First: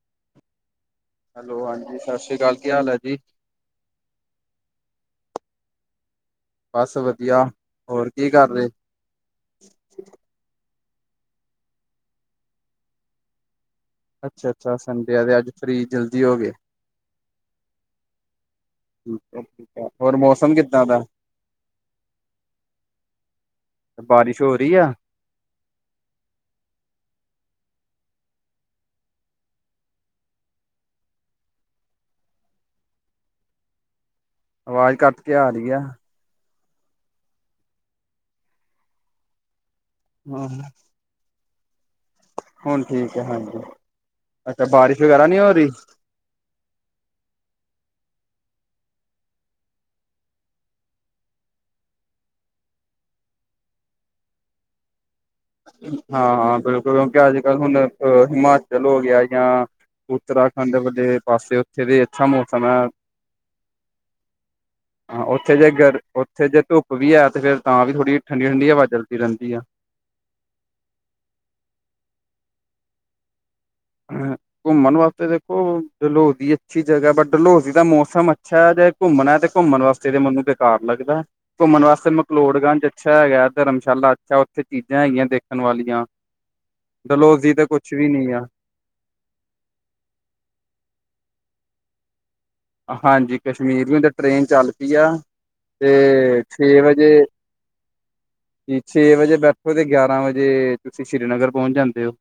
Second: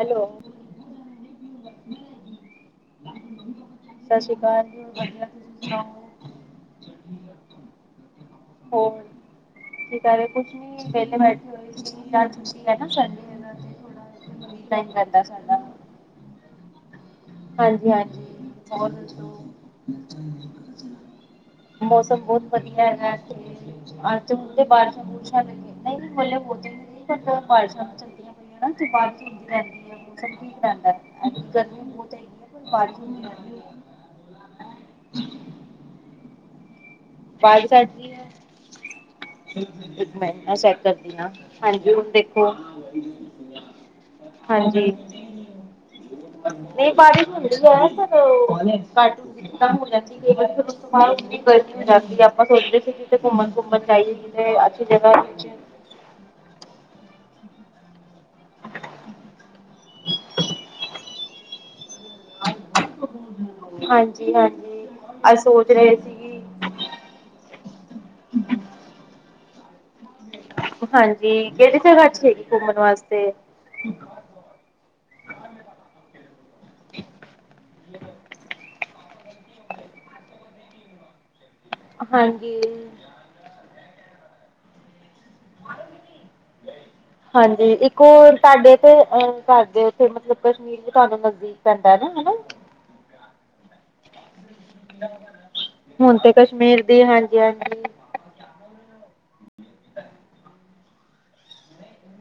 Hello hello ਹਾਂਜੀ ਸਤਿ ਸ੍ਰੀ ਅਕਾਲ ਕੀ ਹਾਲ ਹੈ ਜੀ। ਸਤਿ ਸ੍ਰੀ ਅਕਾਲ ਜੀ ਹੋਰ ਵਧੀਆ, ਤੁਸੀਂ ਸੁਣਾਓ। ਬਸ ਵਧੀਆ ਹੋਰ ਕੀ ਕਰਦੇ। ਹੋਰ ਕੀ ਕਰ ਰਏ ਸੀ ਕੁਛ ਨੀ ਵਿਹਲੇ ਬੈਠ [unintelligible] ਅੱਛਾ-ਅੱਛਾ ਸੰਡੇ ਆ ਦੇ ਅੱਜ ਫਰੀ ਜਲਦੀ ਹੋ ਗਏ। ਹਾਂਜੀ-ਹਾਂਜੀ ਹੋਰ ਠੀਕ ਹੈ ਠੀਕ ਹੈ। ਹੋਰ ਮੌਸਮ ਕਿੱਦਾਂ ਦਾ ਮੌਸਮ ਬੋਤ ਵਧੀਆ ਹੈਗਾ ਇਥੇ ਬਾਰਿਸ਼ ਹੁਣ ਹੋ ਤੇ ਰਹੀ ਆ ਬਾਰਸ਼ਾਂ [inaudible] ਤੇ ਬਾਰਿਸ਼ ਹੁੰਦੀ ਰੈਂਦੀ ਹੈ ਮੌਸਮ ਠੀਕ ਰੈਂਦਾ ਗਰਮੀ [inaudible] ਆਵਾਜ਼ ਕੱਟ ਕੇ ਆ ਰਈ ਆ। ਵਾਜ ਕੱਟਦੀ ਰਈ ਹਾਂ ਮੈਂ ਸੈਟ ਕਰ ਹਾਂਜੀ ਹੁਣ ਦੇਖੋ। ਹੁਣ ਠੀਕ ਹੈ ਹਾਂਜੀ ਅੱਛਾ ਬਾਰਿਸ਼ ਵਗੈਰਾ ਨਈ ਹੋ ਰਈ। ਨਈ ਬਾਰਿਸ਼ ਹੁੰਦੀ ਤੇ ਹੈ ਪਰ ਘੱਟ [inaudible] ਜਾਂਦੀ ਆਪਾਂ ਸੋਚਦੇ ਸੀ ਕਿਥੇ ਘੁੰਮਣ-ਘੁੰਮਣ ਜਾਈਏ ਕਿੇ ਅੱਛੀ ਜਗਾ 'ਚ ਹਾਂ-ਹਾਂ ਬਿਲਕੁਲ ਕਿਉਂਕਿ ਅੱਜ ਕੱਲ੍ਹ ਹੁਣ ਹਿਮਾਚਲ ਹੋ ਗਿਆ ਜਾਂ ਉੱਤਰਾਖੰਡ ਵਲੇ ਪਾਸੇ ਉੱਥੇ ਵੀ ਅੱਛਾ ਮੌਸਮ ਹੈ। ਹਾਂਜੀ ਹਾਂਜੀ ਹਾਂ ਅੱਜ ਉੱਥੇ ਜੇ ਸੋਚ ਰਏ ਗਰ ਸੀ। ਉੱਥੇ ਜੇ ਧੁੱਪ ਵੀ ਹੈ ਤੇ ਫਿਰ ਤਾਂ ਵੀ ਥੋੜ੍ਹੀ ਠੰਡੀ-ਠੰਡੀ ਹਵਾ ਚਲਦੀ ਰੈਂਦੀ ਆ। ਹਾਂਜੀ, ਕਿਹੜੀ ਜਗ੍ਹਾ ਅੱਛੀ ਘੁੰਮਣ ਵਾਸਤੇ। ਘੁੰਮਣ ਵਾਸਤੇ ਦੇਖੋ ਡਲਹੌਜ਼ੀ ਅੱਛੀ ਜਗਾ ਬਟ ਡਲਹੋਜੀ ਦਾ ਮੌਸਮ ਅੱਛਾ ਐ ਜੇ ਘੁੰਮਣਾ ਤੇ ਘੁੰਮਣ ਵਾਸਤੇ ਤੇ ਮੈਨੂੰ ਬੇਕਾਰ ਲੱਗਦਾ ਘੁੰਮਣ ਵਾਸਤੇ ਹਾਂਜੀ ਮਕਲੋਡਗਂਜ ਅੱਛਾ ਹੈਗਾ, ਧਰਮਸ਼ਾਲਾ ਅੱਛਾ ਉੱਥੇ ਚੀਜ਼ਾਂ ਹੈਗੀਆਂ ਦੇਖ ਤੇ ਹਾਂਜੀ ਕੁਛ ਇੱਕ ਵੀ ਓ ਨੀ ਆ ਤਾਡੇ ਤੇ ਅਹ ਘਰਦੇ ਉੱਥੇ ਮਤਲਬ ਕਸ਼ਮੀਰ ਵੀ ਤੁਆਨੂੰ ਨਜ਼ਦੀਕ ਪੈਂਦਾ, ਹਨਾਂ? ਹਾਂਜੀ ਕਸ਼ਮੀਰ ਵੀ ਟ੍ਰੇਨ ਚੱਲ ਪੀ ਆ ਹੁਣ ਤੇ ਛੇ ਕਸ਼ਮੀਰ ਦੀ ਵਜੇ ਹਾਂਜੀ ਹਾਂਜੀ ਛੇ ਵਜੇ ਬੈਠੋ ਤੇ ਗਿਆਰਾਂ ਵਜੇ ਤੁਸੀਂ ਸ੍ਰੀਨਗਰ ਪਹੁੰਚ ਜਾਂਦੇ ਓ।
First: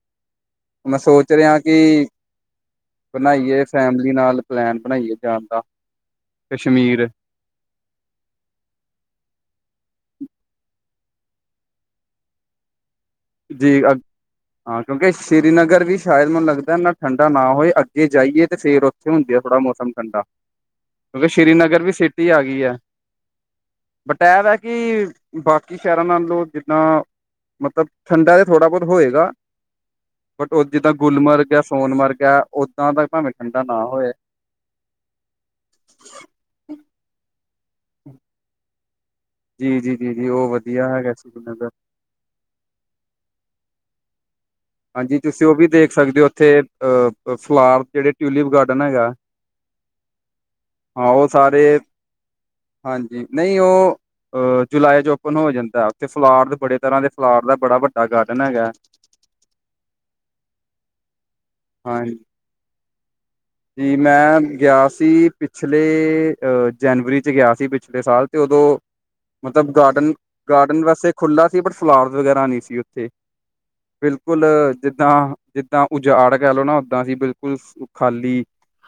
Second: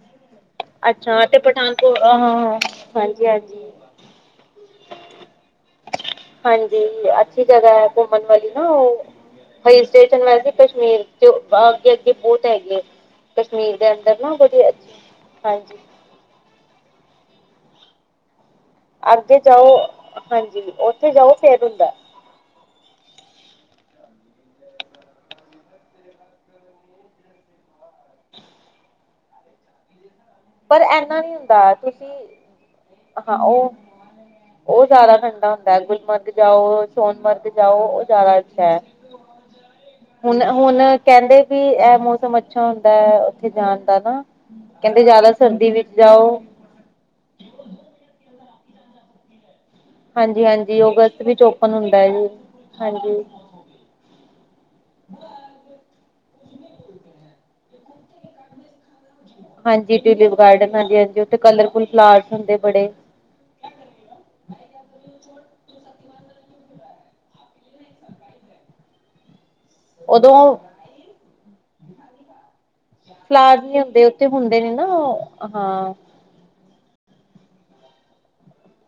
ਮੈਂ ਅੱਛਾ ਸੋਚ ਤੇ ਰਿਹਾ ਪਠਾਨਕੋਟ ਕਿ ਹਾਂ ਹਾਂ ਹਾਂਜੀ ਹਾਂਜੀ ਬਣਾਈਏ ਫੈਮਲੀ ਨਾਲ ਪਲੈਨ ਬਣਾਈਏ ਜਾਣ ਦਾ। ਹਾਂਜੀ ਕਸ਼ਮੀਰ ਅੱਛੀ ਜਗ੍ਹਾ ਐ ਘੁੰਮਣ ਵਾਲੀ ਨਾ ਉਹ ਹਿੱਲ ਸਟੇਸ਼ਨ ਵੈਸੇ ਕਸ਼ਮੀਰ ਚ ਬ ਅੱਗੇ-ਅੱਗੇ ਬੋਤ ਹੈਗੇ। ਕਸ਼ਮੀਰ ਜੀ ਦੇ ਅੰਦਰ ਨਾ ਵੜੀ ਹਾਂ ਅੱਛੀ ਕਿਉਂਕਿ ਹਾਂਜੀ। ਸ਼੍ਰੀਨਗਰ ਵੀ ਸ਼ਾਇਦ ਮੈਨੂੰ ਲੱਗਦਾ ਨਾ ਠੰਡਾ ਨਾ ਹੋਏ, ਅੱਗੇ ਜਾਈਏ ਤੇ ਫੇਰ ਓ ਥੇ ਹੁੰਦੀ ਅੱਗੇ ਆ ਥੋੜਾ ਜਾਓ ਮੌਸਮ ਠੰਡਾ ਹਾਂਜੀ ਉੱਥੇ ਕਿਉਂਕਿ ਜਾਓ ਫੇਰ ਸ੍ਰੀਨਗਰ ਹੁੰਦਾ ਵੀ ਸਿਟੀ ਆ ਗਈ ਐ। ਬਟ ਐ ਵੈ ਕਿ ਬਾਕੀ ਸ਼ਹਿਰਾਂ ਨਾਲੋਂ ਜਿੱਦਾਂ ਮਤਲਬ ਠੰਡਾ ਏ ਥੋੜਾ ਬੋਤ ਹੋਏਗਾ। ਬਟ ਉਹ ਪਰ ਜਿੱਦਾਂ ਇਨਾ ਨਹੀਂ ਗੁਲਮਰਗ ਐ, ਹੁੰਦਾ ਤੁਸੀਂ ਸੋਨਮਰਗ ਐ, ਓਦਾਂ ਦਾ ਭਾਵੇਂ ਹਾਂ ਠੰਡਾ ਉਹ ਨਾ ਹੋਏ। ਉਹ ਜ਼ਿਆਦਾ ਠੰਡਾ ਹੁੰਦਾ, ਗੁਲਮਰਗ ਜਾਓ, ਸੋਨਮਰਗ ਜਾਓ, ਉਹ ਜ਼ਿਆਦਾ ਅੱਛਾ ਐ। ਜੀ ਜੀ ਜੀ ਜੀ ਹੁਣ ਉਹ ਹੁਣ ਵਧੀਆ ਹੈਗਾ ਕੈਂਦੇ ਕਿ ਸ਼੍ਰੀਨਗਰ ਇਹ ਮੌਸਮ ਅਛ ਅੱਛਾ ਹੁੰਦਾ ਐ ਉੱਥੇ ਜਾਣ ਦਾ ਨਾ, ਕੈਂਦੇ ਹਾਂਜੀ ਜ਼ਿਆਦਾ ਤੁਸੀਂ ਉਹ ਵੀ ਸਰਦੀ ਵਿੱਚ ਦੇਖ ਸਕਦੇ ਜਾਓ ਉੱਥੇ ਅਹ ਫਲਾਰ ਜਿਹੜੇ ਟਿਊਲਿਪ ਗਾਰਡਨ ਹੈਗਾ। ਹਾਂਜੀ ਹਾਂਜੀ, ਹਾਂ ਅਗਸਤ ਉਹ ਵਿੱਚ ਓਪਨ ਹੁੰਦਾ ਐ ਜੀ, ਹਾਂਜੀ। ਨਈਂ ਓ ਅ ਜੁਲਾਈ ਚ ਓਪਨ ਹੋ ਜਾਂਦਾ ਉਥੇ ਫਲਾਰ ਬੜੇ ਤਰ੍ਹਾਂ ਦੇ, ਫਲਾਰ ਦਾ ਬੜਾ ਵੱਡਾ ਗਾਰਡਨ ਹੈਗਾ। ਹਾਂਜੀ ਟਿਊਲਿਪ ਗਾਰਡਨ ਹਾਂਜੀ, ਹਾਂਜੀ ਉੱਥੇ ਕਲਰਫੁਲ ਫਲਾਰਸ ਹੁੰਦੇ ਬੜੇ ਜੀ ਮੈਂ ਗਿਆ ਸੀ ਪਿਛਲੇ ਅਹ ਜਨਵਰੀ ਚ ਗਿਆ ਸੀ ਪਿਛਲੇ ਸਾਲ ਤੇ ਉਦੋਂ ਮਤਲਬ ਗਾਰਡਨ ਉਦੋਂ ਗਾਰਡਨ ਵੈਸੇ ਖੁੱਲ੍ਹਾ ਸੀ ਬਟ ਫਲਾਰ ਵਗੈਰਾ ਨਈਂ ਸੀ ਉੱਥੇ ਫਲਾਰ ਨੀ ਹੁੰਦੇ ਉੱਥੇ ਬਿਲਕੁਲ ਹੁੰਦੇ ਨੇ ਨਾ ਜਿੱਦਾਂ, ਜਿੱਦਾਂ ਹਾਂ ਉਜਾੜ ਕਹਿ ਲੋ ਨਾ ਉਦਾਂ ਸੀ ਬਿਲਕੁਲ ਖਾਲੀ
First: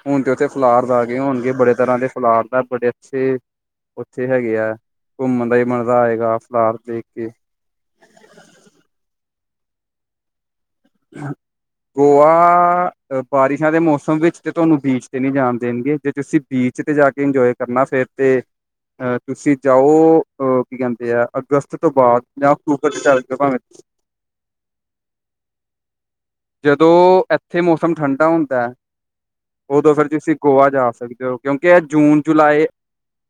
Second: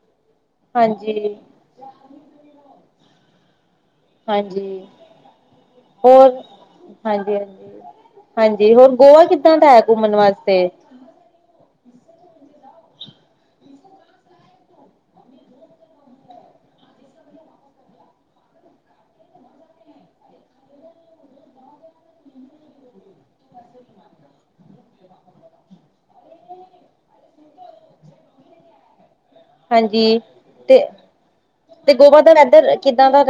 ਹੁਣ ਤੇ ਉੱਥੇ ਫਲਾਰਸ ਆ ਗਏ ਹਾਂਜੀ ਹੋਣਗੇ, ਬੜੇ ਤਰ੍ਹਾਂ ਦੇ ਫੁਲਾਰ ਦਾ ਬੜੇ ਅੱਛੇ ਉੱਥੇ ਹੈਗੇ ਆ ਹਾਂਜੀ ਘੁੰਮਣ ਦਾ ਵੀ ਮਜਾ ਹੋਰ ਆਏਗਾ ਫਲਾਰ ਦੇਖ ਕੇ। ਹਾਂਜੀ ਹਾਂਜੀ ਹਾਂਜੀ ਹੋਰ ਗੋਆ ਕਿੱਦਾਂ ਦਾ ਐ ਘੁੰਮਣ ਵਾਸਤੇ? ਹਾਂ। ਗੋਆ, ਬਾਰਿਸ਼ਾਂ ਦੇ ਮੌਸਮ ਵਿੱਚ ਤੇ ਤੁਆਨੂੰ ਬੀਚ ਤੇ ਨਈਂ ਜਾਣ ਦੇਣਗੇ ਜੇ ਤੁਸੀਂ ਬੀਚ ਵਿੱਚ ਤੇ ਜਾ ਕੇ ਇੰਜੋਏ ਕਰਨਾ ਫੇਰ ਤੇ ਅ ਤੁਸੀਂ ਜਾਓ ਅ ਕੀ ਕੈਂਦੇ ਆ ਅਗਸਤ ਤੋਂ ਬਾਅਦ ਜਾਂ ਅਕਤੂਬਰ ਦੇ ਚੱਲ ਜੋ ਭਾਵੇਂ। ਜਦੋਂ ਇੱਥੇ ਮੌਸਮ ਠੰਡਾ ਹੁੰਦਾ ਐ। ਉਦੋਂ ਫਿਰ ਹਾਂਜੀ ਤੁਸੀਂ ਗੋਆ ਤੇ ਜਾ ਸਕਦੇ ਹੋ ਕਿਉਂਕਿ ਏ ਤੇ ਗੋਆ ਜੂਨ ਦਾ ਜੁਲਾਈ ਵੈਦਰ ਕਿੱਦਾਂ ਦਾ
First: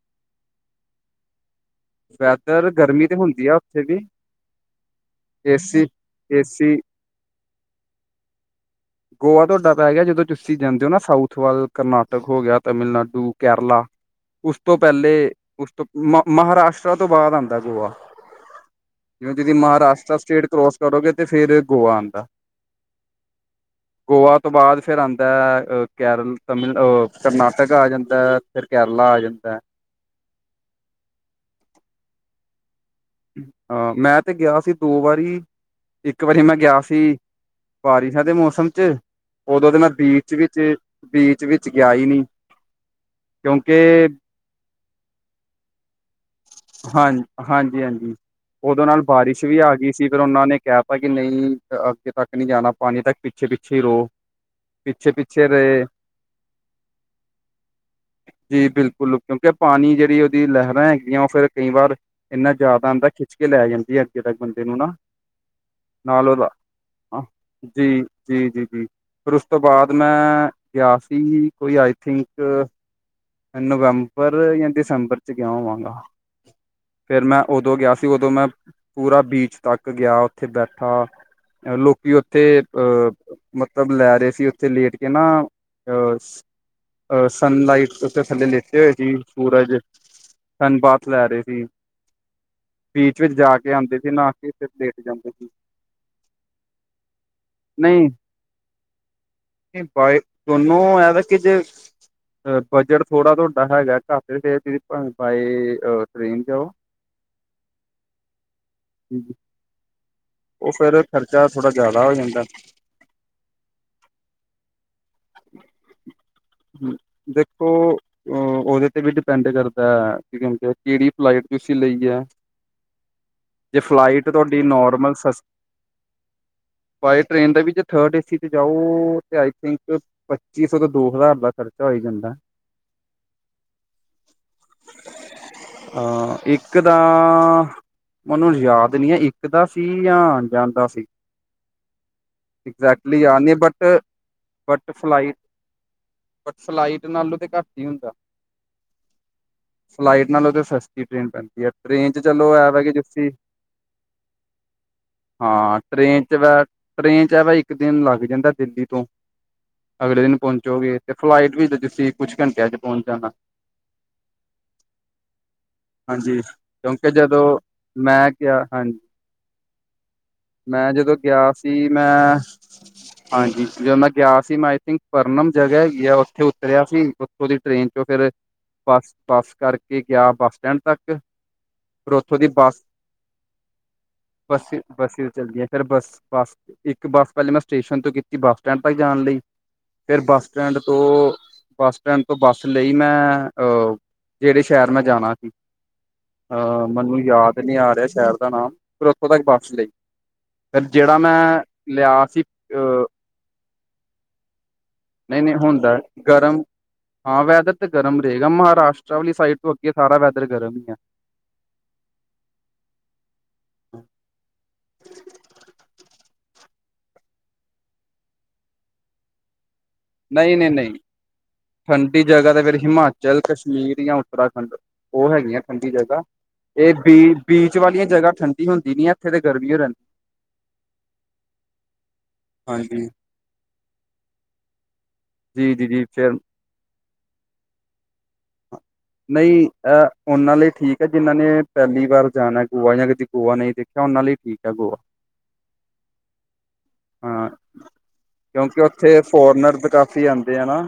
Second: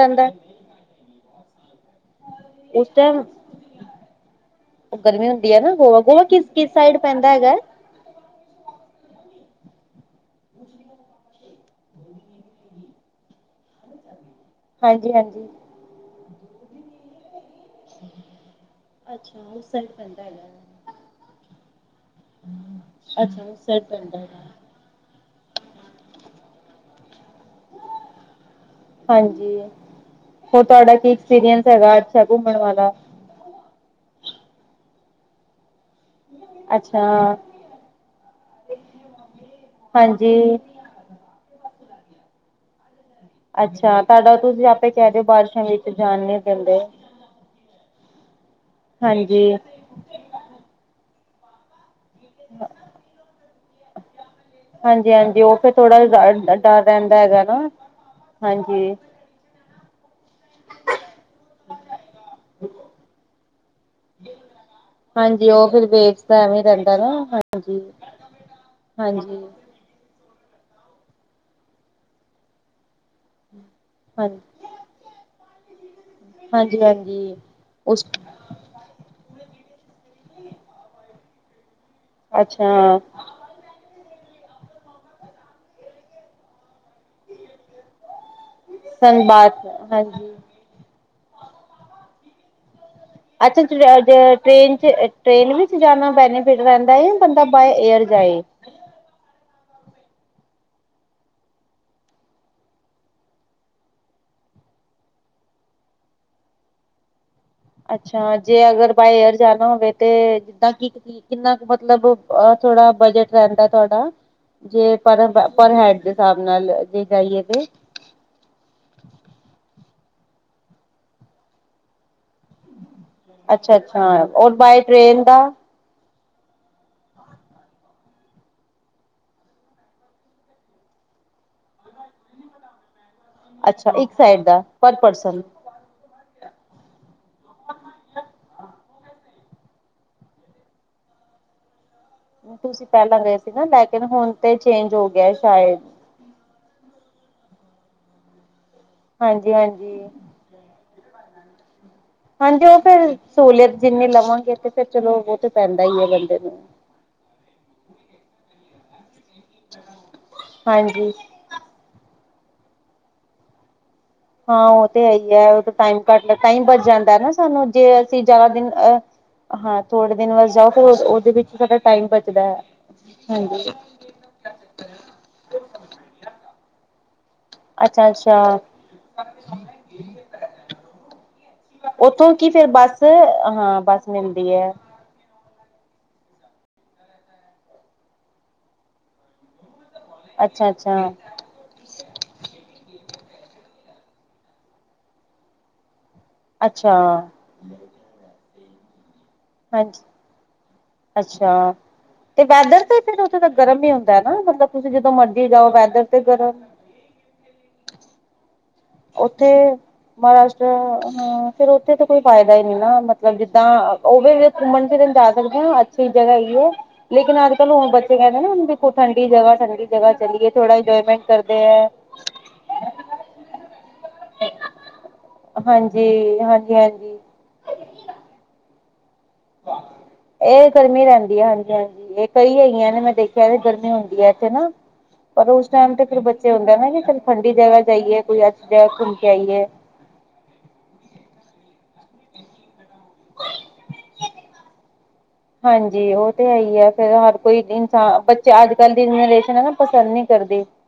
[inaudible] ਵੈਦਰ ਉਸ ਗਰਮੀ ਤੇ ਟਾਈਮ ਹੁੰਦੀ ਆ ਉੱਥੇ ਵੀ ਗਰਮੀ ਹੁੰਦੀ ਐ ਨਾ ਏਸੀ ਗੋਆ ਗੋਆ ਕਿਸ? ਕਿਸ ਏਸੀ ਸਾਈਡ ਪੈਂਦਾ ਹੈਗਾ। ਗੋਆ ਤੁਆਡਾ ਪੈ ਗਿਆ ਜਦੋਂ ਤੁਸੀਂ ਜਾਂਦੇ ਓ ਨਾ ਸਾਊਥ ਵੱਲ, ਕਰਨਾਟਕ ਹੋ ਗਿਆ, ਤਾਮਿਲਨਾਡੂ, ਕੇਰਲਾ ਉਸ ਤੋਂ ਪੈਲੇ ਹਾਂਜੀ ਹਾਂਜੀ ਉਸ ਤੋਂ ਮਹਾ ਮਹਾਰਾਸ਼ਟ [unintelligible] ਤੋਂ ਬਾਅਦ ਆਂਦਾ ਗੋਆ। ਅੱਛਾ ਜਿਵੇਂ ਦੀ ਉਸ ਸਾਈਡ ਮਹਾਰਾਸ਼ ਪੈਂਦਾ ਸਟੇਟ ਕਰੋਸ ਹੈਗਾ ਕਰੋਗੇ ਤੇ ਫੇਰ ਗੋਆ ਆਦਾ। ਅੱਛਾ, ਸਾਈਡ ਪੈਂਦਾ ਗੋਆ ਹੈਗਾ ਤੋਂ ਬਾਅਦ ਫਿਰ ਆਦਾ ਅ ਕੇਰਲ ਤਮਿਲਹ ਕਰਨਾਟਕ ਆ ਜਾਂਦਾ। ਫਿਰ ਕੇਰਲਾ ਆ ਜਾਂਦਾ ਹਾਂਜੀ ਹੋਰ ਤੁਹਾਡਾ ਕੀ ਐਕਸਪੀਰੀਅੰਸ ਹੈਗਾ ਅੱਛਾ ਘੁੰਮਣ ਵਾਲਾ, ਹਾਂ ਮੈਂ ਤੇ ਗਿਆ ਸੀ ਦੋ ਵਾਰੀ, ਇੱਕ ਵਾਰੀ ਮੈਂ ਗਿਆ ਅੱਛਾ ਸੀ, ਬਾਰਿਸ਼ਾਂ ਦੇ ਮੌਸਮ ਚ ਉਦੋਂ ਦੇ ਮੈਂ ਬੀਚ ਹਾਂਜੀ ਵਿੱਚ ਤੇ ਬੀਚ ਵਿੱਚ ਗਿਆ ਈ ਨੀ, ਅੱਛਾ ਤੁਹਾਡਾ ਤੁਸੀਂ ਆਪੇ ਕਹਿਦੇਓ ਬਾਰਿਸ਼ਾਂ ਵਿੱਚ ਜਾਨ ਨੀ ਦਿੰਦੇ। ਹਾਂ ਹਾਂਜੀ ਹਾਂਜੀ ਉਦੋਂ ਨਾਲ ਬਾਰਿਸ਼ ਹਾਂਜੀ ਵੀ ਆ ਗਈ ਸੀ ਫਿਰ ਉਹਨਾਂ ਨੇ ਕੇਤਾ ਕਿ ਨੀ। ਤੱਕ ਨੀ ਜਾਣਾ ਪਾਣੀ ਤੱਕ ਪਿੱਛੇ ਪਿੱਛੇ ਈ ਰੋ। ਹਾਂਜੀ ਹਾਂਜੀ ਉਹ ਫੇਰ ਥੋੜਾ ਡਰ ਰਹਿੰਦਾ ਹੈਗਾ ਨਾ ਜੀ ਹਾਂਜੀ। ਬਿਲਕੁਲ ਕਿਉਂਕਿ ਪਾਣੀ ਜਿਹੜੀ ਉਹਦੀ ਲਹਿਰਾਂ ਹੈਗੀਆਂ ਉਹ ਫਿਰ ਕਈ ਵਾਰ ਇੰਨਾਂ ਜ਼ਿਆਦਾ ਆਦਾ ਖਿੱਚ ਕੇ ਲੈ ਜਾਂਦੀ ਐ ਅੱਗੇ ਤੱਕ ਬੰਦੇ ਨੂੰ ਨਾ। ਹਾਂਜੀ ਉਹ ਫਿਰ ਵੇਵਸ ਨਾਲ ਦਾ ਉਹਦਾ, ਐਵੇਂ ਰਹਿੰਦਾ ਨਾ ਹਾਂਜੀ ਜੀ ਜੀ ਜੀ ਜੀ ਫਿਰ ਹਾਂਜੀ ਉਸ ਤੋਂ ਬਾਅਦ ਜਦੋਂ ਮੈਂ ਗਿਆ ਸੀ ਕੋਈ ਆਈ ਥਿੰਕ ਨਵੰਬਰ ਹਾਂਜੀ ਜਾਂ ਦਸੰਬਰ ਚ ਗਿਆ ਹੋਵਾਂਗਾ। ਹਾਂਜੀ ਫੇਰ ਹਾਂਜੀ ਮੈਂ ਉਦੋਂ ਗਿਆ ਸੀ ਉਸ ਉਦੋਂ ਮੈਂ ਪੂਰਾ ਬੀਚ ਤੱਕ ਗਿਆ ਉੱਥੇ ਬੈਠਾ, ਲੋਕੀ ਉੱਥੇ ਅੱਛਾ ਅਹ ਮਤਲਬ ਲੈ ਰਹੇ ਸੀ ਉੱਥੇ ਲੇਟ ਕੇ ਨਾ ਅਹ ਸਨ ਲਈਟ ਤੋਂ ਥੱਲੇ ਲੇਟੇ ਹੋਏ ਸੀ, ਧਨਬਾਦ ਸੂਰਜ ਹਾਂਜੀ। ਧਨ ਪਾਥ ਲੈ ਰੇ ਸੀ। ਬੀਚ ਵਿੱਚ ਜਾ ਅੱਛਾ ਕੇ ਆਉਂਦੇ ਸੀ ਨਹਾ ਕੇ ਫਿਰ ਟ੍ਰੇਨ ਚ ਲੇਟ ਜਾਂਦੇ ਸੀ ਟ੍ਰੇਨ ਵਿੱਚ ਜਾਣਾ ਬੈਨੀਫਿਟ ਰਹਿੰਦਾ ਐ ਜਾਂ ਬੰਦਾ ਬਾਏ ਏਅਰ ਜਾਏ। ਬਏ ਦੋਨੂੰ ਇਹਦਾ ਕਿ ਜੇ ਅ ਬਜਟ ਥੋੜ੍ਹਾ ਤੁਹਾਡਾ ਹੈਗਾ ਘੱਟ ਚਾਹੇ ਤੁਸੀ ਬਾਏ ਟਰੇਨ ਜਾਓ। ਅੱਛਾ ਜੇ ਅਗਰ ਬਾਏ ਏਅਰ ਜਾਣਾ ਹੋਵੇ ਤੇ? ਜਿੱਦਾਂ ਉਹ ਕਿ ਫੇਰ ਖਰਚਾ ਕਿੰਨਾ ਕੁ ਥੋੜਾ ਜ਼ਿਆਦਾ ਮਤਲਬ ਹੋ ਜਾਂਦਾ ਅ ਥੋੜਾ ਬਜਟ। ਰਹਿੰਦਾ ਤੁਹਾਡਾ, ਜੇ ਪਰ ਹੈਡ ਦੇ ਹਿਸਾਬ ਨਾਲ ਜੇ ਜਾਈਏ ਤੇ ਉਹ ਉਹਦੇ ਤੇ ਵੀ ਡਿਪੈਂਡ ਕਰਦਾ ਕੀ ਕਿਹੜੀ ਫਲਾਈਟ ਤੁਸੀਂ ਲਈ ਐ। ਅੱਛਾ ਜੇ ਅੱਛਾ ਫਲਾਈਟ ਔਰ ਤੁਹਾਡੀ ਬਾਏ ਨੋਰਮਲ ਟ੍ਰੇਨ ਦਾ ਸਸ ਬਾਏ ਟ੍ਰੇਨ ਦਾ ਵੀ ਜੇ ਥਰਡ ਏ ਸੀ ਤੇ ਜਾਓ ਤੇ ਆਈ ਥਿੰਕ ਪੱਚੀ ਸੌ ਤੇ ਦੋ ਹਜ਼ਾਰ ਦਾ ਖਰਚਾ ਹੋ ਈ ਜਾਂਦਾ। ਅੱਛਾ ਇੱਕ ਸਾਈਡ ਦਾ ਪਰ ਪਰਸ ਹਾਂ ਇੱਕ ਤਾਂ ਮੈਨੂੰ ਯਾਦ ਨਹੀਂ ਹੈ ਇੱਕ ਦਾ ਸੀ ਜਾਂ ਆ ਜਾਂਦਾ ਸੀ। ਤੁਸੀਂ ਪਹਿਲਾਂ ਐਗਜੈਕਟਲੀ ਗਏ ਯਾਦ ਸੀ ਨਹੀਂ ਨਾ ਬਟ ਲੇਕਿਨ ਹੁਣ ਤੇ ਬਟ ਚੇਂਜ ਹੋ ਗਿਆ ਫਲਾਈਟ ਸ਼ਾਇਦ। ਫਲਾਈਟ ਨਾਲੋਂ ਤੇ ਘੱਟ ਈ ਹੁੰਦਾ ਹਾਂਜੀ ਹਾਂਜੀ ਫਲਾਈਟ ਨਾਲੋਂ ਤੇ ਸਸਤਾ ਟ੍ਰੇਨ ਪੈਂਦੀ ਐ ਟ੍ਰਰੇਨ- ਚ ਚਲੋ ਹਾਂਜੀ ਉਹ ਫੇਰ ਸਹੂਲੀਅਤ ਜਿੰਨੀ ਲਵਾਂਗੇ ਤੇ ਫਿਰ ਚਲੋ ਉਹ ਤੇ ਪੈਂਦਾ ਹੀ ਹੈ ਬੰਦੇ ਨੂੰ। ਟਰੇੇਨ ਚ ਆ ਵੀ ਇੱਕ ਦਿਨ ਲੱਗ ਜਾਂਦਾ ਦਿੱਲੀ ਤੋਂ। ਅਗਲੇ ਦਿਨ ਪਹੁੰਚੋਗੇ ਹਾਂਜੀ ਤੇ ਫਲਾਈਟ ਵੀ ਤੁਸੀਂ ਕੁਛ ਘੰਟਿਆਂ ਚ ਪਹੁੰਚ ਜਾਣਾ। ਹਾਂ ਉਹ ਤੇ ਹੈ ਈ ਐ ਉਹ ਟਾਈਮ ਘੱਟ ਲ ਹਾਂਜੀ ਤਾਂ ਹੀ ਬਚ ਕਿਉਂਕਿ ਜਾਂਦਾ ਨਾ ਜਦੋਂ ਸਾਨੂੰ ਜੇ ਅਸੀਂ ਮੈਂ ਜ਼ਿਆਦਾ ਗਿਆ ਦਿਨ ਹਾਂਜੀ ਹਾਂ ਥੋੜੇ ਦਿਨ ਬਾਸ ਜਾਓ ਮੈਂ ਫੇਰ ਜਦੋਂ ਉਹਦੇ ਵਿੱਚ ਗਿਆ ਸਾਡਾ ਸੀ ਟਾਈਮ ਮੈਂ ਬਚਦਾ ਐ ਹਾਂਜੀ। ਜਦੋਂ ਮੈਂ ਗਿਆ ਸੀ ਮੈਂ ਆਈ ਥਿੰਕ ਪਰਨਮ ਜਗ੍ਹਾ ਹੈਗੀ ਆ ਉੱਥੇ ਉਤਰਿਆ ਸੀ। ਉਥੋਂ ਦੀ ਟ੍ਰੇਨ ਚੋਂ ਅੱਛਾ ਫਿਰ, ਅੱਛਾ ਬੱਸ ਬੱਸ ਕਰਕੇ ਗਿਆ ਬੱਸ ਸਟੈਂਡ ਤੱਕ। ਉੱਥੋਂ ਕੀ ਫੇਰ ਬੱਸ ਹਾਂ ਬੱਸ ਮਿਲਦੀ ਐ। ਬੱਸ ਚੱਲਦੀਆਂ ਫੇਿਰ ਬੱਸ ਬੱਸ ਇੱਕ ਬੱਸ ਪਹਿਲੇ ਮੈਂ ਸਟੇਸ਼ਨ ਤੋਂ ਕੀਤੀ ਬੱਸ ਸਟੈਂਡ ਤੱਕ ਜਾਣ ਲਈ। ਫਿਰ ਬੱਸ ਅੱਛਾ ਸਟੈਂਡ ਅੱਛਾ ਤੋਂ ਬੱਸ ਤੋਂ ਬੱਸ ਲਈ ਮੈਂ ਅਹ ਜਿਹੜੇ ਸ਼ਹਿਰ ਮੈਂ ਜਾਣਾ ਸੀ। ਅਹ ਅੱਛਾ ਮੈਨੂੰ ਯਾਦ ਨਹੀਂ ਆ ਰਿਹਾ ਸ਼ਹਿਰ ਦਾ ਨਾਮ ਫਿਰ ਉੱਥੋਂ ਤੱਕ ਬਸ ਲਈ। ਹਾਂਜੀ ਫ ਜਿਹੜਾ ਮੈਂ ਅੱਛਾ ਲਿਆ ਸੀ ਤੇ ਵੈਦਰ ਤੇ ਅਹ। ਫਿਰ ਉੱਥੇ ਤਾਂ ਗਰਮ ਹੀ ਹੁੰਦਾ ਹੈ ਨਾ ਮਤਲਬ ਤੁਸੀਂ ਜਦੋਂ ਨਹੀਂ ਮਰਜ਼ੀ ਨਹੀਂ ਜਾਓ ਹੁੰਦਾ ਵੈਦਰ ਤੇ ਗਰਮ ਹਾਂ ਵੈਦਰ ਤਾਂ ਗਰਮ ਰਹੇਗਾ ਮਹਾਰਾਸ਼ਟਰ। ਵਾਲੀ ਉੱਥੇ ਸਾਈਡ ਤੋਂ ਅੱਗੇ ਸਾਰਾ ਵੈਦਰ ਮਹਾਰਾਸ਼ਰਾ ਗਰਮ ਹੀ ਆ ਅ ਫਿਰ ਉੱਥੇ ਤਾਂ ਕੋਈ ਫਾਇਦਾ ਹੀ ਨੀ ਨਾ ਮਤਲਬ ਜਿੱਦਾਂ ਉਹਵੇ ਘੁੰਮਣ ਫਿਰਨ ਜਾ ਸਕਦੇ ਹਾਂ ਅੱਛੀ ਜਗ੍ਹਾ ਹੈਗੀ ਹੈ। ਲੇਕਿਨ ਅੱਜ ਕੱਲ੍ਹ ਹੁਣ ਬੱਚੇ ਕਹਿੰਦੇ ਨਾ ਦੇਖੋ ਠੰਡੀ ਜਗ੍ਹਾ ਠੰਡੀ। ਜਗ੍ਹਾ ਚਲੀਏ ਨਹੀਂ ਨਹੀਂ ਥੋੜਾ ਨਹੀਂ ਇੰਜੋਏਮੈਂਟ ਕਰਦੇ ਹੈ। ਠੰਡੀ ਜ੍ਹਾ ਤੇ ਫਿਰ ਹਿਮਾਚਲ ਕਸ਼ਮੀਰ ਜਾਂ ਉਤਰਾ ਖੰਡ ਉਹ ਹੈਗੀਆਂ ਠੰਡੀ ਜਗ੍ਹਾ ਹਾਂਜੀ ਹਾਂਜੀ ਇਹ ਹਾਂਜੀ ਬੀ ਬੀਚ ਵਾਲੀਆਂ ਜਗ੍ਹਾ ਠੰਡੀ ਹੁੰਦੀ ਨੀ ਹੈ। ਇਹ ਗਰਮੀ ਰਹਿੰਦੀ ਹੈ ਹਾਂਜੀ ਹਾਂਜੀ ਇਹ ਕਈ ਹੈਗੀਆਂ ਨੇ ਹਾਂਜੀ ਮੈਂ ਦੇਖ ਚਾਏ ਗਰਮੀ ਹੁੰਦੀ ਹੈ ਇੱਥੇ ਨਾਈ ਪਰ ਉਸ ਜੀ ਜੀ ਟਾਈਮ ਜੀ ਤੇ ਫਿਰ ਬੱਚੇ ਹ ਨਾ ਕਿ ਠੰਡੀ ਜਗਾ ਜਾਈਏ ਕੋਈ ਅੱਛੀ ਜਗਾ ਘੁੰ ਨਹੀਂ ਐ ਉਹਨਾਂ ਲਈ ਠੀਕ ਹੈ ਜਿਹਨਾਂ ਨੇ ਪੈਲੀ ਵਾਰ ਜਾਣਾ ਗੋਆ ਜਾਂ ਕਦੀ ਗੋਆ ਨਹੀਂ ਦੇਖਿਆ ਉਹਨਾਂ ਲਈ ਠੀਕ ਹੈ ਗੋਆ ਹਾਂਜੀ ਉਹ ਤੇ ਹੈ ਹੀ ਆ ਫੇਰ ਹਰ ਹਾਂ ਕੋਈ ਇਨਸਾਨ ਬੱਚੇ ਅੱਜ ਕੱਲ੍ਹ ਦੀ ਜਨਰੇਸ਼ਨ ਹੈ ਨਾ ਪਸੰਦ ਨਹੀਂ ਕਾਫੀ ਆਂਦੇ ਕਰਦੀ ਆ ਨਾ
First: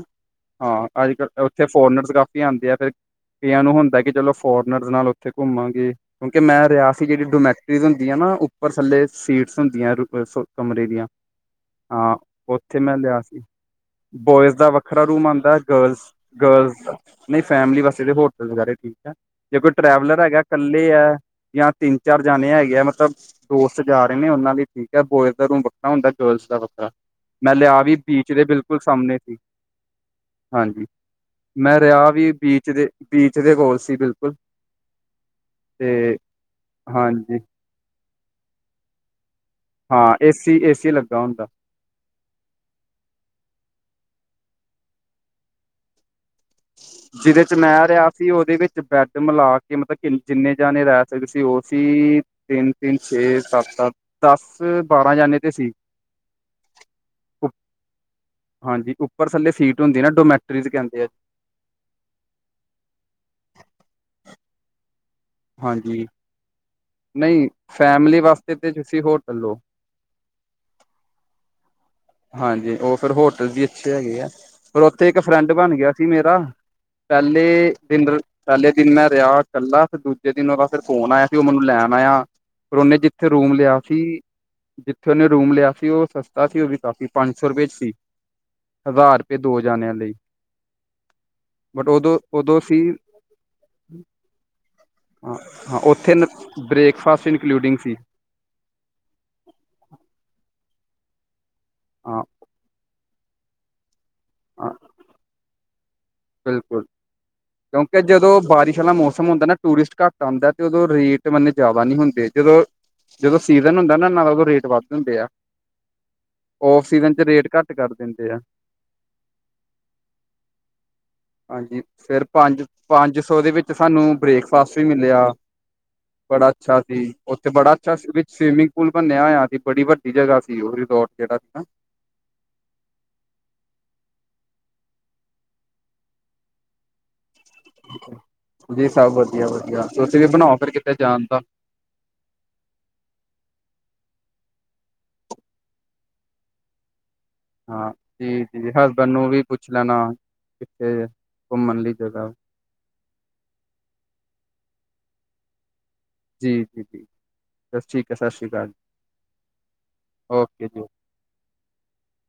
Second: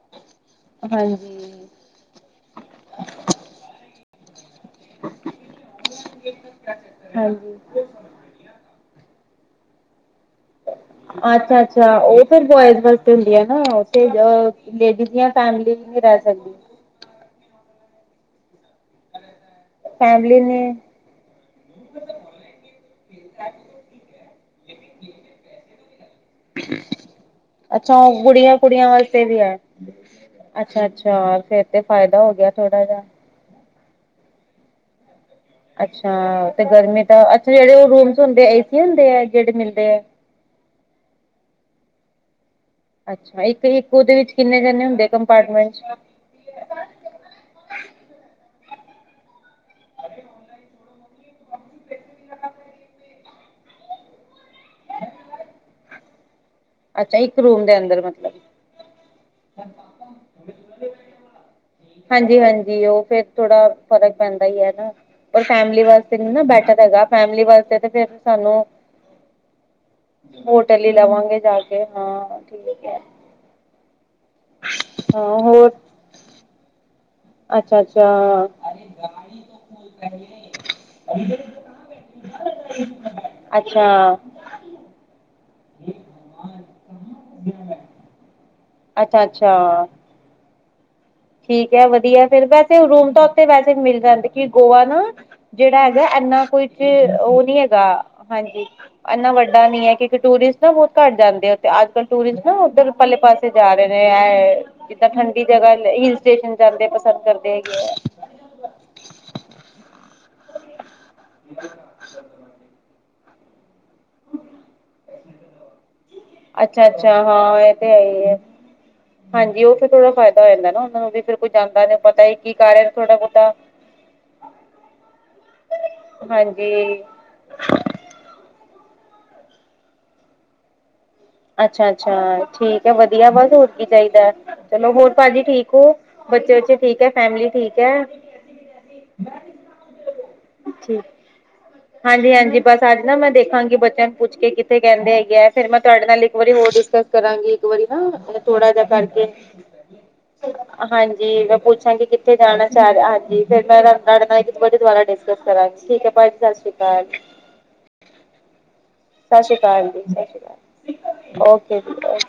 ਹਾਂ ਅੱਜ ਕੱਲ ਹਾਂਜੀ ਉੱਥੇ ਫੋਰਨਰ ਸ ਕਾਫੀ ਜਾਂਦੇ ਆ ਫਿਰ ਕਈਆਂ ਨੂੰ ਹੁੰਦਾ ਕਿ ਚਲੋ ਫੋਰਨਰਜ਼ ਨਾਲ ਉੱਥੇ ਘੁੰਮਾਂਗੇ ਕਿਉਂਕਿ ਮੈਂ ਰਿਆਸੀ ਜਿਹੜੀ ਹਾਂਜੀ ਡੋਮੈਟਰੀੁੰ ਦੀਆਂ ਨਾ ਉੱਪਰ ਥੱਲੇ ਸੀਟਸ ਹੁੰਦੀਆਂ ਕਮਰੇ ਦੀਆਂ ਅੱਛਾ ਅੱਛਾ ਹਾਂ ਉਹ ਫਿਰ ਬੋਇਜ਼ ਉੱਥੇ ਮੈਂ ਵਾਸਤੇ ਲਿਆ ਹੁੰਦੀ ਸੀ ਹੈ ਨਾ ਉੱਥੇ ਬੋਇਜ਼ ਦਾ ਵੱਖਰਾ ਲੇਡੀਜ਼ ਰੂਮ ਦੀਆਂ ਆਉਂਦਾ ਫੈਮਲੀ ਗਰਲ ਨਹੀਂ ਰਹਿ ਸਕਦੀ ਗਰਲਜ਼ ਨਹੀਂ ਫੈਮਲੀ ਵਾਸਤੇ ਹੋਟਲ ਵਗੈ ਠੀਕ ਹੈ ਜੇ ਕੋਈ ਟਰੈਵਲਰ ਹੈਗਾ ਫੈਮਲੀ ਨੇ ਇਕੱਲੇ ਹੈ ਜਾਂ ਤਿੰਨ ਚਾਰ ਜਾਣੇ ਹੈਗੇ ਹੈ ਮਤਲਬ ਦੋਸਤ ਜਾ ਰਹੇ ਨੇ ਉਹਨਾਂ ਲਈ ਠੀਕ ਹੈ ਬੋਇਜ਼ ਦਾ ਰੂਮ ਵੱਖਰਾ ਹੁੰਦਾ ਗਰਲਜ਼ ਦਾ ਵੱਖਰਾ ਮੈਂ ਲਿਆ ਵੀ ਅੱਛਾ ਉਹ ਬੀਚ ਦੇ ਕੁੜੀਆਂ ਬਿਲਕੁਲ ਕੁੜੀਆਂ ਸਾਮਣੇ ਸੀ ਹਾਂਜੀ ਚਾਰ ਫਰ ਦਰਿਆ ਵੀ ਬੀਚ ਦੇ ਬੀਚ ਦੇ ਕੋਲ ਸੀ ਬਿਲਕੁਲ ਅੱਛਾ ਤੇ ਤੇ ਗਰਮੀ ਤਾਂ ਹਾਂਜੀ ਅੱਛਾ ਜਿਹੜੇ ਉਹ ਰੂਮਸ ਹੁੰਦੇ ਏ ਸੀ ਹੁੰਦੇ ਆ ਜਿਹੜੇ ਮਿਲ ਹਾਂ ਏਸੀ ਏਸੀ ਲੱਗਾ ਹੁੰਦਾ ਅੱਛਾ ਇੱਕ ਇੱਕ ਉਹਦੇ ਵਿੱਚ ਕਿੰਨੇ ਜਣੇ ਹੁੰਦੇ ਕੰਪਾਰਟਮੈਂਟ ਜਿਹਦੇ ਚ ਮੈਂ ਰਿਹਾ ਸੀ ਉਹਦੇ ਵਿੱਚ ਬੈਡ ਮਿਲਾ ਕੇ ਮਤਲਬ ਕਿੰਨ ਜਿੰਨੇ ਜਾਣੇ ਰਹਿ ਸਕਦੇ ਸੀ ਉਹ ਸੀ ਤਿੰਨ ਤਿੰਨ ਛੇ ਸੱਤ ਸੱਤ ਦਸ ਬਾਰਾਂ ਜਾਣੇ ਤੇ ਸੀ ਅੱਛਾ ਇੱਕ ਰੂਮ ਦੇ ਅੰਦਰ ਮਤਲਬ ਹਾਂਜੀ ਉੱਪਰ ਥੱਲੇ ਸੀਟ ਹੁੰਦੀ ਨਾ ਡੋਮੈਟਰੀਜ਼ ਕਹਿੰਦੇ ਆ ਹਾਂਜੀ ਹਾਂਜੀ ਉਹ ਫੇਰ ਥੋੜਾ ਫ਼ਰਕ ਪੈਂਦਾ ਹੀ ਹਨਾ ਪਰ ਫੈਮਿਲੀ ਹਾਂਜੀ ਵਾਸਤੇ ਨਾ ਬੈਟਰ ਹੈਗਾ ਫੈਮਲੀ ਨਹੀਂ ਵਾਸਤੇ ਤੇ ਫੇਿਰ ਫੈਮਿਲੀ ਵਾਸਤੇ ਸਾਨੂੰ ਤੇ ਤੁਸੀਂ ਹੋਟਲ ਲਓ ਹੋਟਲ ਹੀ ਲਵਾਂਗੇ ਜਾ ਕੇ ਹਾਂ ਹਾਂਜੀ ਠੀਕ ਉਹ ਹੈ ਫਿਰ ਹੋਟਲ ਵੀ ਅੱਛੇ ਹੈਗੇ ਆ ਫਿਰ ਉੱਥੇ ਇੱਕ ਹਾਂ ਫਰੈਂਡ ਹੋਰ ਬਣ ਗਿਆ ਸੀ ਮੇਰਾ ਪੈਲੇ ਡਿਨਰ ਅੱਛਾ-ਅੱਛਾ, ਪਹਿਲੇ ਦਿਨ ਮੈਂ ਰਿਹਾ ਇਕੱਲਾ ਫਿਰ ਦੂਜੇ ਦਿਨ ਉਹਦਾ ਫਿਰ ਫ਼ੋਨ ਆਇਆ ਸੀ ਉਹ ਮੈਨੂੰ ਲੈਣ ਆਇਆ ਫ ਉਹਨੇ ਜਿੱਥੇ ਰੂਮ ਲਿਆ ਅੱਛਾ, ਸੀ ਜਿੱਥੇ ਉਹਨੇ ਰੂਮ ਲਿਆ ਸੀ ਓ ਸਸਤਾ ਸੀ ਓ ਵੀ ਕਾਫੀ ਪੰਜ ਸੌ ਰੁਪਏ 'ਚ ਸੀ। ਹਜ਼ਾਰ ਰੁਪਏ ਅੱਛਾ-ਅੱਛਾ ਦੋ ਜਾਣਿਆਂ ਲਈ ਠੀਕ ਹੈ ਬਟ ਉਦੋਂ ਵਧੀਆ ਫਿਰ ਉਦੋਂ ਵੈਸੇ ਸੀ ਰੂਮ ਤਾਂ ਉੱਥੇ ਵੈਸੇ ਮਿਲ ਜਾਂਦੇ ਕਿ ਗੋਆ ਨਾ ਹਾਂ ਜੇੜਾ ਹੈਗਾ ਉੱਥੇ ਇੰਨਾ ਕੁਝ ਬ੍ਰੇਕਫਾਸਟ ਓ ਨਈ ਇਨਕਲੂਡਿੰਗ ਹੈਗਾ। ਸੀ ਹਾਂਜੀ ਇੰਨਾ ਵੱਡਾ ਨੀ ਹੈ ਕਿਉਂਕਿ ਟੂਰਿਸਟ ਨਾ ਬੋਤ ਘੱਟ ਜਾਂਦੇ ਅੱਜ ਕੱਲ੍ਹ ਹਾਂ ਟੂਰਿਸਟ ਨਾ ਉੱਧਰ ਪਰਲੇ ਪਾਸੇ ਜਾ ਰਏ ਨੇ ਐ ਹਾਂ ਜਿੱਦਾਂ ਠੰਡੀ ਜਗ੍ਹਾ ਲਈ ਬਿਲਕੁਲ ਕਿਉਂਕਿ ਜਦੋਂ ਬਾਰਿਸ਼ ਆਲਾ ਮੌਸਮ ਮੌਸਮ ਹੁੰਦਾ ਨਾ ਟੂਰਿਸਟ ਘੱਟ ਆਉਂਦਾ ਤੇ ਉਦੋਂ ਰੇਟ ਮਤਨੇ ਜਾਦਾ ਨਈ ਹੁੰਦੇ ਜਦੋਂ-ਜਦੋਂ ਸੀਜ਼ਨ ਹੁੰਦਾ ਨਾ ਨਾਲ ਉ ਰੇਟ ਵੱਧ ਹੁੰਦੇ ਆ ਔਫ ਅੱਛਾ ਸੀਜਨ ਅੱਛਾ 'ਚ ਰੇਟ ਹਾਂ ਘੱਟ ਇਹ ਤੇ ਕਰ ਹੈ ਹੀ ਦਿੰਦੇ ਹੈ ਆ। ਹਾਂਜੀ ਓ ਫਿਰ ਥੋੜਾ ਫਾਇਦਾ ਹੋ ਜਾਂਦਾ ਨਾ ਉਹਨਾਂ ਨੂੰ ਵੀ ਫਿਰ ਕੋਈ ਹਾਂਜੀ ਜਾਂਦਾ ਨੀ ਫਿਰ ਪਤਾ ਹੀ ਕੀ ਕਰ ਰਿਹਾ ਥੋੜਾ ਪੰਜ-ਪੰਜ ਸੌ ਦੇ ਬਹੁਤਾ ਵਿੱਚ ਸਾਨੂੰ ਬ੍ਰੇਕਫਾਸਟ ਵੀ ਮਿਲਿਆ। ਬੜਾ ਅੱਛਾ ਹਾਂਜੀ ਸੀ। ਉੱਥੇ ਬੜਾ ਅੱਛਾ ਵਿੱਚ ਸਵਿਮਿੰਗ ਪੂਲ ਬਣਿਆ ਹੋਇਆ ਸੀ ਬੜੀ ਵੱਡੀ ਜਗ੍ਹਾ ਸੀ ਓ ਰਿਜ਼ੋਰਟ ਜਿਹੜਾ ਸੀ ਨਾ। ਅੱਛਾ-ਅੱਛਾ ਠੀਕ ਹੈ ਵਧੀਆ ਬਸ ਹੋਰ ਕੀ ਚਾਹੀਦਾ। ਚਲੋ ਹੋਰ ਭਾਜੀ ਠੀਕ ਹੋ ਬੱਚੇ-ਬੱਚੇ ਠੀਕ ਹੈ ਫੈਮਿਲੀ ਜੀ ਸਭ ਵਧੀਆ-ਵਧੀਆ ਤੁਸੀਂ ਵੀ ਬਣਾਓ ਫਿਰ ਕਿਤੇ ਠੀਕ। ਜਾਣ ਦਾ ਹਾਂਜੀ-ਹਾਂਜੀ ਬਸ ਅੱਜ ਨਾ ਮੈਂ ਦੇਖਾਂਗੀ ਬੱਚਿਆਂ ਨੂੰ ਪੁੱਛ ਕੇ ਕਿੱਥੇ ਕੈਂਦੇ ਹੈਗੇ ਫਿਰ ਮੈਂ ਤੁਹਾਡੇ ਪੈਲੇ ਇੱਕ ਵਾਰੀ ਹੋਰ ਡਿਸਕਸ ਕਰਾਂਗੀ ਇੱਕ ਵਾਰੀ ਹਾਂ ਨਾ ਜੀ ਜੀ ਥੋੜਾ ਜਿਹਾ ਹਸਬੈਂਡ ਕਰਕੇ ਨੂੰ ਵੀ ਪੁੱਛ ਲੈਣਾ ਕਿੱਥੇ ਹਾਂਜੀ ਮੈਂ ਘੁੰਮਣ ਲਈ ਪੁੱਛਾਂਗੀ ਜਗ੍ਹਾ ਕਿੱਥੇ ਜਾਣਾ। ਹਾਂਜੀ ਫਿਰ ਮੈਂ ਤੁਹਾਡੇ ਨਾਲ ਇੱਕੇ ਦੁਬਾਰਾ ਡਿਸਕਸ ਕਰਾਂਗੀ ਠੀਕ ਹੈ। ਭਾਜੀ ਸਤਿ ਜੀ ਸ਼੍ਰੀ ਜੀ ਜੀ ਅਕਾਲ ਬਸ ਠੀਕ ਹੈ ਸਤਿ ਸ਼੍ਰੀ ਅਕਾਲ ਸਤਿ ਸ਼੍ਰੀ ਅਕਾਲ ਜੀ ਸਤਿ ਸ਼੍ਰੀ ਅਕਾਲ। ਓਕੇ ਜੀ। ਓਕੇ ਜੀ ਓਕੇ